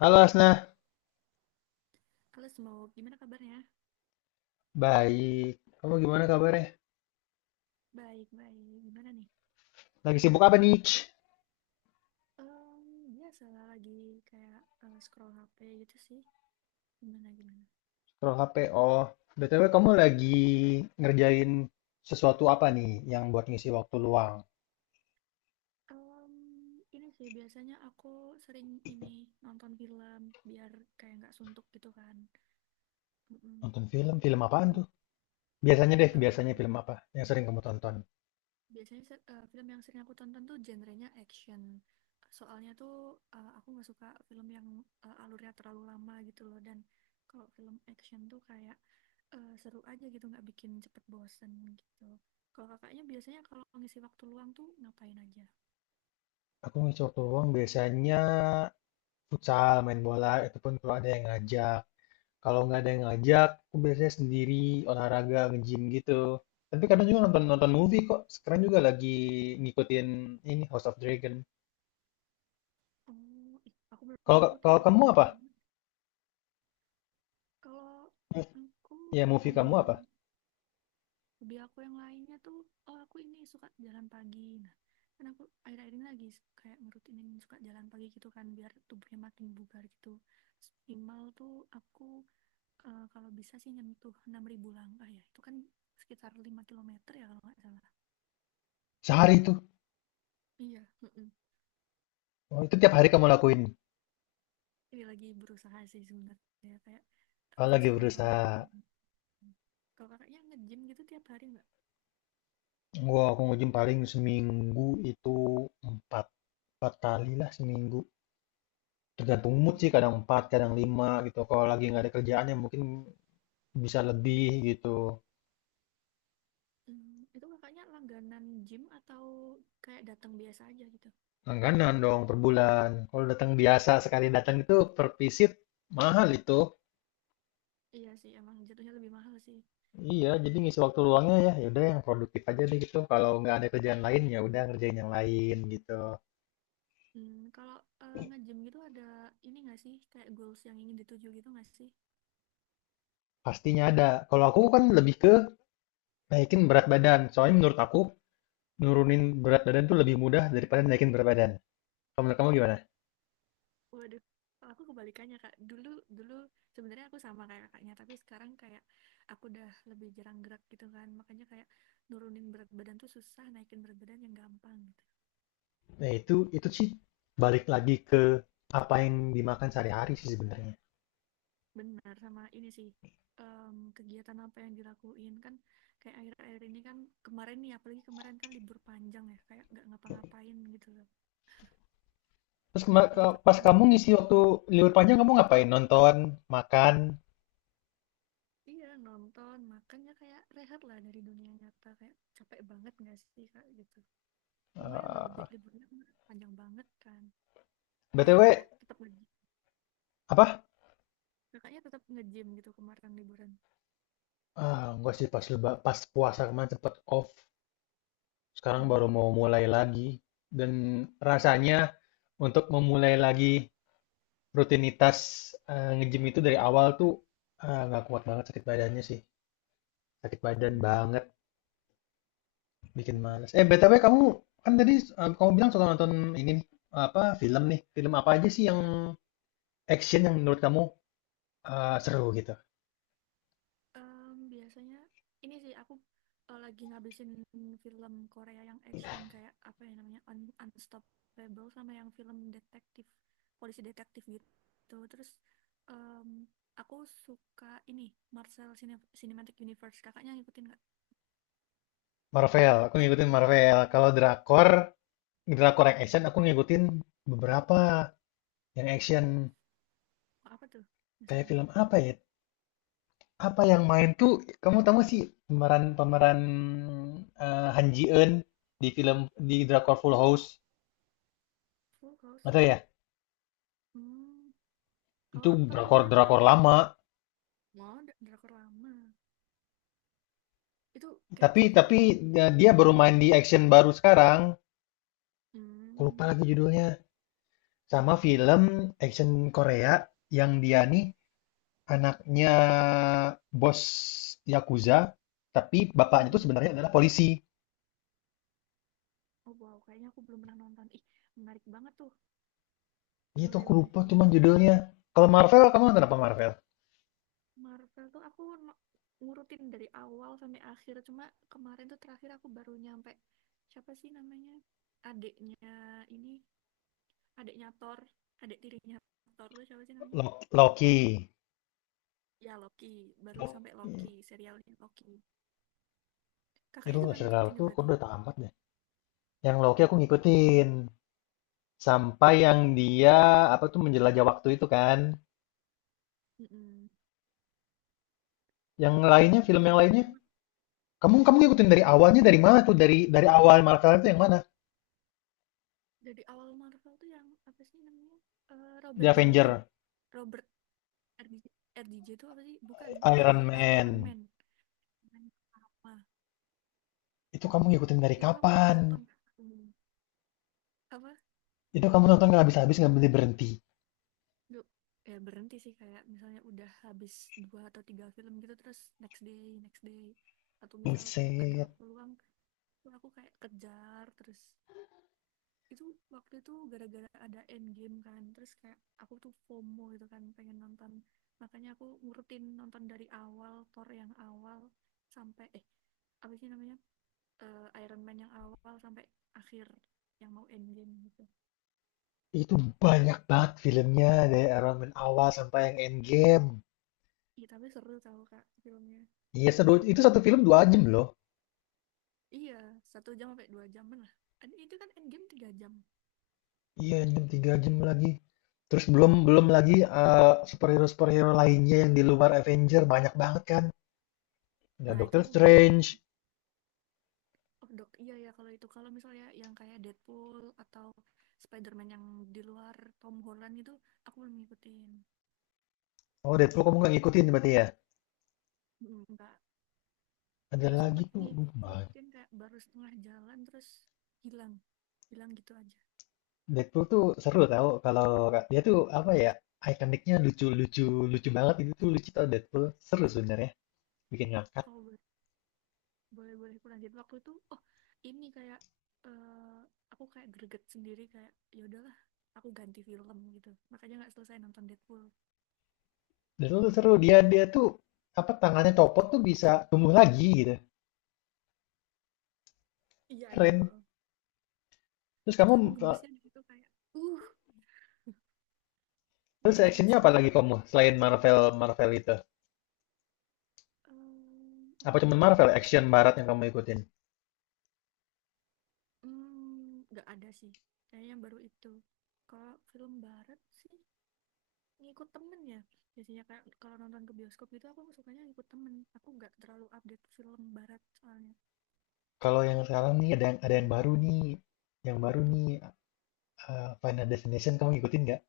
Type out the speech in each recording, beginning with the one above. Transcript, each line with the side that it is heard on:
left: Halo Asna,
right: Halo Smoke, gimana kabarnya?
left: baik. Kamu gimana kabarnya?
right: Baik, baik. Gimana nih?
left: Lagi sibuk apa nih?
right: Biasa lah lagi kayak scroll HP gitu sih. Gimana, gimana?
left: Scroll HP. Oh, BTW kamu lagi ngerjain sesuatu apa nih yang buat ngisi waktu luang?
right: Em, ini sih biasanya aku sering ini nonton film biar kayak nggak suntuk gitu kan. Mm-mm.
left: Nonton film? Film apaan tuh? Biasanya deh, biasanya
right: Em,
left: film apa yang sering kamu tonton?
right: biasanya film yang sering aku tonton tuh genrenya action. Soalnya tuh aku nggak suka film yang alurnya terlalu lama gitu loh. Dan kalau film action tuh kayak seru aja gitu nggak bikin cepet bosen gitu. Kalau kakaknya biasanya kalau ngisi waktu luang tuh ngapain aja?
left: Aku ngisi waktu luang biasanya futsal, main bola, itu pun kalau ada yang ngajak. Kalau nggak ada yang ngajak, aku biasanya sendiri olahraga, nge-gym gitu. Tapi kadang juga nonton-nonton movie kok. Sekarang juga lagi ngikutin ini House of Dragon.
right: Oh ih, aku belum
left: Kalau
right: ngikutin
left: kalau kamu
right: katanya.
left: apa?
right: Hmm. Kalau
left: Mov-
right: aku
left: Ya, movie kamu
right: lagi
left: apa?
right: hobi aku yang lainnya tuh, oh aku ini suka jalan pagi. Nah kan aku akhir-akhir ini lagi kayak ngerutinin suka jalan pagi gitu kan biar tubuhnya makin bugar gitu. Terus minimal tuh aku kalau bisa sih nyentuh 6.000 langkah, ya itu kan sekitar 5 km ya kalau nggak salah.
left: Sehari itu.
right: Iya, mm-mm.
left: Oh, itu tiap hari kamu lakuin.
right: Ini lagi berusaha sih sebenarnya kayak
left: Kalau lagi
right: berusaha membangun.
left: berusaha.
right: Kalau kakaknya nge-gym gitu tiap hari nggak?
left: Aku nge-gym paling seminggu itu empat. Empat kali lah seminggu. Tergantung mood sih,
right: Hmm.
left: kadang empat, kadang lima gitu. Kalau lagi nggak ada kerjaan ya mungkin bisa lebih gitu.
right: Hmm, itu kakaknya langganan gym atau kayak datang biasa aja gitu?
left: Langganan dong per bulan. Kalau datang biasa sekali datang itu per visit mahal itu.
right: Iya sih emang jatuhnya lebih mahal sih.
left: Iya, jadi ngisi waktu luangnya ya, ya udah yang produktif aja deh gitu. Kalau nggak ada kerjaan lain ya udah ngerjain yang lain gitu.
right: Hmm, kalau nge-gym gitu ada ini nggak sih kayak goals yang ingin dituju gitu nggak sih?
left: Pastinya ada. Kalau aku kan lebih ke naikin berat badan. Soalnya menurut aku nurunin berat badan tuh lebih mudah daripada naikin berat badan. Kalau menurut kamu gimana?
right: Waduh, kalau aku kebalikannya, Kak. Dulu dulu sebenarnya aku sama kayak kakaknya, tapi sekarang kayak aku udah lebih jarang gerak gitu kan. Makanya kayak nurunin berat badan tuh susah, naikin berat badan yang gampang gitu.
left: Nah itu sih balik lagi ke apa yang dimakan sehari-hari sih sebenarnya.
right: Benar sama ini sih. Kegiatan apa yang dilakuin kan kayak akhir-akhir ini kan kemarin nih apalagi kemarin kan libur panjang ya kayak nggak ngapa-ngapain gitu loh,
left: Terus
right: jadi
left: pas
right: tambah
left: kamu
right: berat.
left: ngisi waktu libur panjang kamu ngapain? Nonton, makan,
right: Iya nonton makanya kayak rehat lah dari dunia nyata, kayak capek banget nggak sih kak gitu. Lumayan udah lebih,
left: eh,
right: liburnya kemarin panjang banget kan. Kalau kakaknya
left: BTW
right: tetap nge-,
left: apa?
right: kakaknya tetap nge-gym gitu kemarin liburan?
left: Ah, enggak sih pas pas puasa kemarin cepet off. Sekarang baru mau
right: Hmm,
left: mulai lagi dan rasanya untuk memulai lagi rutinitas, nge-gym itu dari awal tuh, nggak kuat banget sakit badannya sih, sakit badan
right: bener.
left: banget, bikin
right: Mm-mm.
left: males. Eh, BTW kamu kan tadi, kamu bilang suka nonton ini nih, apa, film nih, film apa aja sih yang
right: Ya.
left: action yang menurut kamu, seru gitu?
right: Biasanya ini sih aku lagi ngabisin film Korea yang action kayak apa ya namanya, Unstoppable, sama yang film detektif, polisi detektif gitu. Terus em, aku suka ini Marvel Cinematic Universe, kakaknya ngikutin nggak?
left: Marvel, aku ngikutin
right: Hmm.
left: Marvel. Kalau
right: Ya.
left: drakor, drakor yang action aku ngikutin beberapa yang action.
right: Apa tuh,
left: Kayak
right: misalnya?
left: film apa ya. Apa yang main tuh, kamu tahu nggak sih pemeran-pemeran Han Ji Eun di film di drakor Full House?
right: Full
left: Nggak
right: House.
left: tahu ya?
right: Hmm. Kalau
left: Itu
right: aktor aku biasanya kurang
left: drakor-drakor
right: tahu.
left: lama.
right: Mau drakor lama. Itu kayak
left: Tapi
right: ceritanya
left: tapi
right: kayak gini.
left: dia dia baru main di action baru sekarang. Aku lupa
right: Hmm.
left: lagi judulnya. Sama film action Korea yang dia nih anaknya bos Yakuza, tapi bapaknya tuh
right: Mm-mm.
left: sebenarnya adalah polisi.
right: Oh wow, kayaknya aku belum pernah nonton. Ih, menarik banget tuh.
left: Itu
right: Boleh,
left: aku
right: boleh
left: lupa
right: sih, boleh.
left: cuman judulnya. Kalau Marvel, kamu nonton apa Marvel?
right: Marvel tuh aku ngurutin dari awal sampai akhir. Cuma kemarin tuh terakhir aku baru nyampe, siapa sih namanya? Adiknya ini, adiknya Thor, adik tirinya Thor tuh siapa sih namanya?
left: Loki.
right: Ya Loki, baru sampai Loki, serialnya Loki.
left: Itu
right: Kakaknya juga
left: nggak
right: ngikutin
left: serialku,
right: ya
left: aku
right: berarti.
left: udah tamat deh. Yang Loki aku ngikutin. Sampai yang dia apa tuh menjelajah waktu itu kan.
right: Mm-mm.
left: Yang
right: Nah,
left: lainnya,
right: di
left: film
right: situ
left: yang lainnya.
right: cuma
left: Kamu kamu ngikutin dari
right: film
left: awalnya
right: lain,
left: dari mana tuh? Dari awal Marvel itu yang mana?
right: dari awal Marvel tuh yang apa sih namanya, eh,
left: The
right: Robert Downey
left: Avenger,
right: Robert RDJ, RDJ itu apa sih, bukan
left: Iron
right: RDJ, Iron
left: Man.
right: Man Man pertama.
left: Itu kamu ngikutin dari
right: Itu aku
left: kapan?
right: maraton. Hmm. Apa,
left: Itu kamu nonton nggak habis-habis nggak berhenti berhenti.
right: du, ya berhenti sih kayak misalnya udah habis dua atau tiga film gitu, terus next day atau misal kayak ada
left: Buset.
right: waktu luang tuh aku kayak kejar terus. Itu waktu itu gara-gara ada Endgame kan, terus kayak aku tuh FOMO gitu kan pengen nonton, makanya aku ngurutin nonton dari awal Thor yang awal sampai eh apa sih namanya, Iron Man yang awal sampai akhir yang mau Endgame gitu.
left: Itu banyak banget filmnya dari Iron Man awal sampai yang Endgame.
right: Iya tapi seru tau kak filmnya.
left: Iya, seru. Itu
right: Bikin,
left: satu film dua jam loh.
right: iya 1 jam sampai 2 jaman lah. Itu kan Endgame 3 jam.
left: Iya, jam 3 jam lagi. Terus belum belum lagi superhero-superhero lainnya yang di luar Avenger banyak banget kan. Ada
right: Nah itu
left: Doctor
right: aku belum.
left: Strange.
right: Oh, dok, iya ya kalau itu. Kalau misalnya yang kayak Deadpool atau Spider-Man yang di luar Tom Holland itu, aku belum ngikutin.
left: Oh, Deadpool kamu nggak ngikutin berarti ya?
right: Mm. Enggak. Waktu
left: Ada
right: itu
left: lagi
right: sempat
left: tuh, aduh, banyak.
right: ngikutin kayak baru setengah jalan terus hilang. Hilang gitu aja.
left: Deadpool tuh seru tau kalau dia tuh apa ya, ikoniknya lucu-lucu lucu banget itu tuh lucu tau Deadpool. Seru sebenarnya, bikin ngakak.
right: Kalau boleh-boleh aku lanjut waktu itu, oh ini kayak eh aku kayak greget sendiri kayak ya udahlah aku ganti film gitu. Makanya nggak selesai nonton Deadpool.
left: Deadpool tuh seru, dia dia tuh apa tangannya copot tuh bisa tumbuh lagi gitu.
right: Iya, iya.
left: Keren.
right: Heeh.
left: Terus
right: Itu
left: kamu
right: aku
left: eh,
right: gemesnya di situ kayak, uh,
left: terus
right: gemes
left: actionnya apa lagi
right: banget.
left: kamu selain Marvel Marvel itu? Apa cuman
right: Apa ya?
left: Marvel action barat yang kamu ikutin?
right: Mmm, nggak ada sih, kayaknya baru itu. Kalau film barat sih ngikut temen ya, biasanya kayak kalau nonton ke bioskop gitu aku sukanya ngikut temen, aku nggak terlalu update film barat soalnya.
left: Kalau yang
right: Kalau
left: sekarang nih ada yang
right: Indonesia
left: baru
right: ada,
left: nih, yang baru
right: apa tuh?
left: nih, Final Destination kamu ngikutin nggak?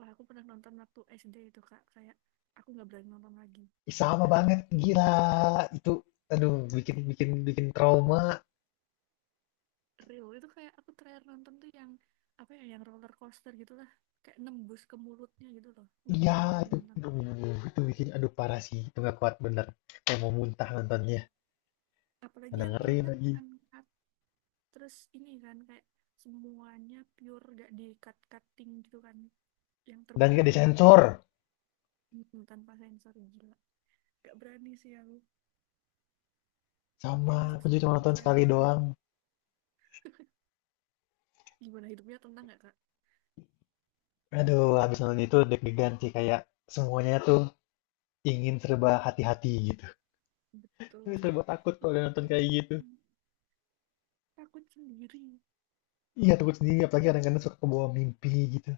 right: Wah aku pernah nonton waktu SD itu Kak, kayak aku nggak berani nonton lagi.
left: Ih, sama banget, gila itu, aduh bikin bikin bikin trauma.
right: Real, itu kayak aku terakhir nonton tuh yang, apa ya, yang roller coaster gitulah, kayak nembus ke mulutnya gitu loh, nggak
left: Iya
right: berani lagi
left: itu,
right: nonton.
left: aduh, itu bikin aduh parah sih, itu nggak kuat bener. Kayak mau muntah nontonnya,
right: Apalagi yang ini
left: dengerin
right: kan,
left: lagi.
right: Anka, terus ini kan kayak semuanya pure gak di cut-cutting gitu kan, yang
left: Dan
right: terbaru
left: nggak
right: ini.
left: disensor,
right: Mm, tanpa sensor gila, gak berani sih aku.
left: sama
right: Saya masuk
left: aku juga cuma
right: psikolog
left: nonton
right: sih habis
left: sekali
right: nonton,
left: doang.
right: gimana hidupnya tenang gak kak?
left: Aduh, habis nonton itu deg-degan sih kayak semuanya tuh ingin serba hati-hati gitu.
right: Betul
left: Serba
right: kayak
left: takut kalau
right: ih
left: udah nonton
right: apaan,
left: kayak gitu.
right: apaan. Takut sendiri.
left: Iya, takut sendiri, apalagi kadang-kadang suka kebawa mimpi gitu.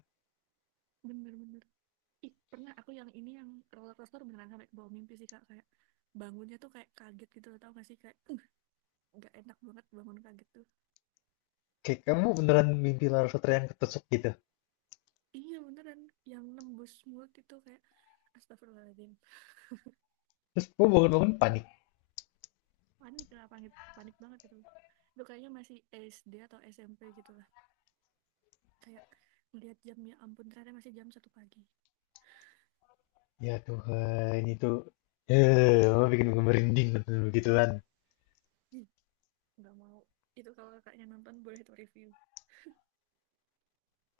right: Bener-bener ih, pernah aku yang ini yang roller coaster beneran sampai ke bawah mimpi sih kak, kayak bangunnya tuh kayak kaget gitu loh tau gak sih kayak, nggak enak banget bangun kaget tuh."
left: Kayak kamu beneran mimpi Lara Sutera yang ketusuk gitu.
right: Iya beneran yang nembus mulut itu kayak astagfirullahaladzim.
left: Terus kamu bangun-bangun panik.
right: Panik lah, panik, panik banget gitu. Itu kayaknya masih SD atau SMP gitu lah, kayak melihat jamnya ampun ternyata masih jam 1 pagi.
left: Ya Tuhan, itu kamu bikin gue merinding nonton begituan.
right: Ih, nggak mau. Itu kalau kakaknya nonton, boleh tuh review.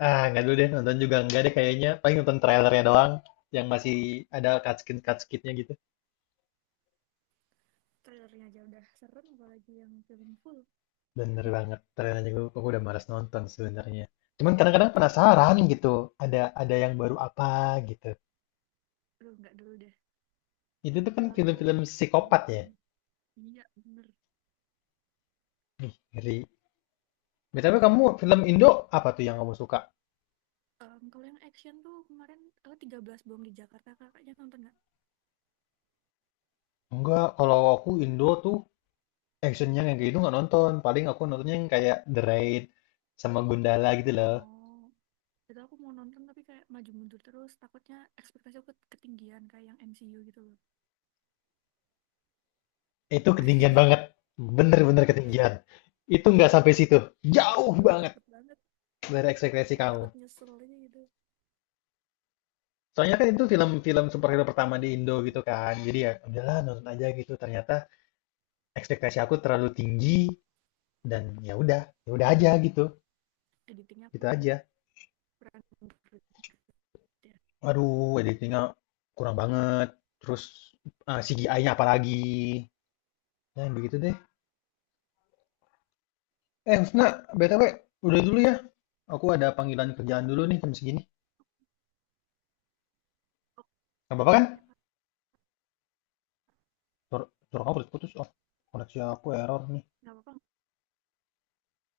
left: Ah, nggak dulu deh, nonton juga nggak deh kayaknya. Paling nonton trailernya doang, yang masih ada cutscene-cutscene-nya gitu.
right: Trailernya aja udah serem apalagi yang film full.
left: Bener banget, trailernya aku udah malas nonton sebenarnya. Cuman kadang-kadang penasaran gitu, ada yang baru apa gitu.
right: Aduh nggak dulu deh.
left: Itu tuh kan
right: Terlalu,
left: film-film psikopat ya.
right: iya bener.
left: Ih, ngeri. BTW kamu film Indo apa tuh yang kamu suka?
right: Kalau yang action tuh kemarin, oh, 13 bom di Jakarta kakaknya nonton nggak?
left: Enggak, kalau aku Indo tuh actionnya yang kayak gitu nggak nonton. Paling aku nontonnya yang kayak The Raid sama Gundala gitu loh.
right: Oh itu aku mau nonton tapi kayak maju mundur terus, takutnya ekspektasi aku ketinggian kayak yang MCU gitu loh.
left: Itu ketinggian banget. Bener-bener
right: Tuh kan.
left: ketinggian. Itu nggak sampai situ. Jauh
right: Tuh
left: banget
right: takut banget,
left: dari ekspektasi
right: kayak
left: kamu.
right: takut nyesel aja gitu.
left: Soalnya kan itu film-film superhero pertama di Indo gitu kan. Jadi ya udahlah nonton aja gitu. Ternyata ekspektasi aku terlalu tinggi dan ya udah aja gitu.
right: Editingnya
left: Gitu
right: kurang,
left: aja.
right: kurang gitu ya.
left: Aduh, editingnya kurang banget. Terus eh, CGI-nya apalagi. Ya, begitu deh. Eh, Husna, BTW, udah dulu ya. Aku ada panggilan kerjaan dulu nih jam segini.
right: Oke. Nggak
left: Gak apa-apa kan?
right: apa-apa.
left: Suara, suara kamu putus-putus. Oh, koneksi aku error nih.
right: Nggak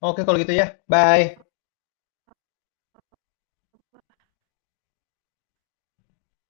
left: Oke, kalau gitu ya. Bye.
right: apa-apa.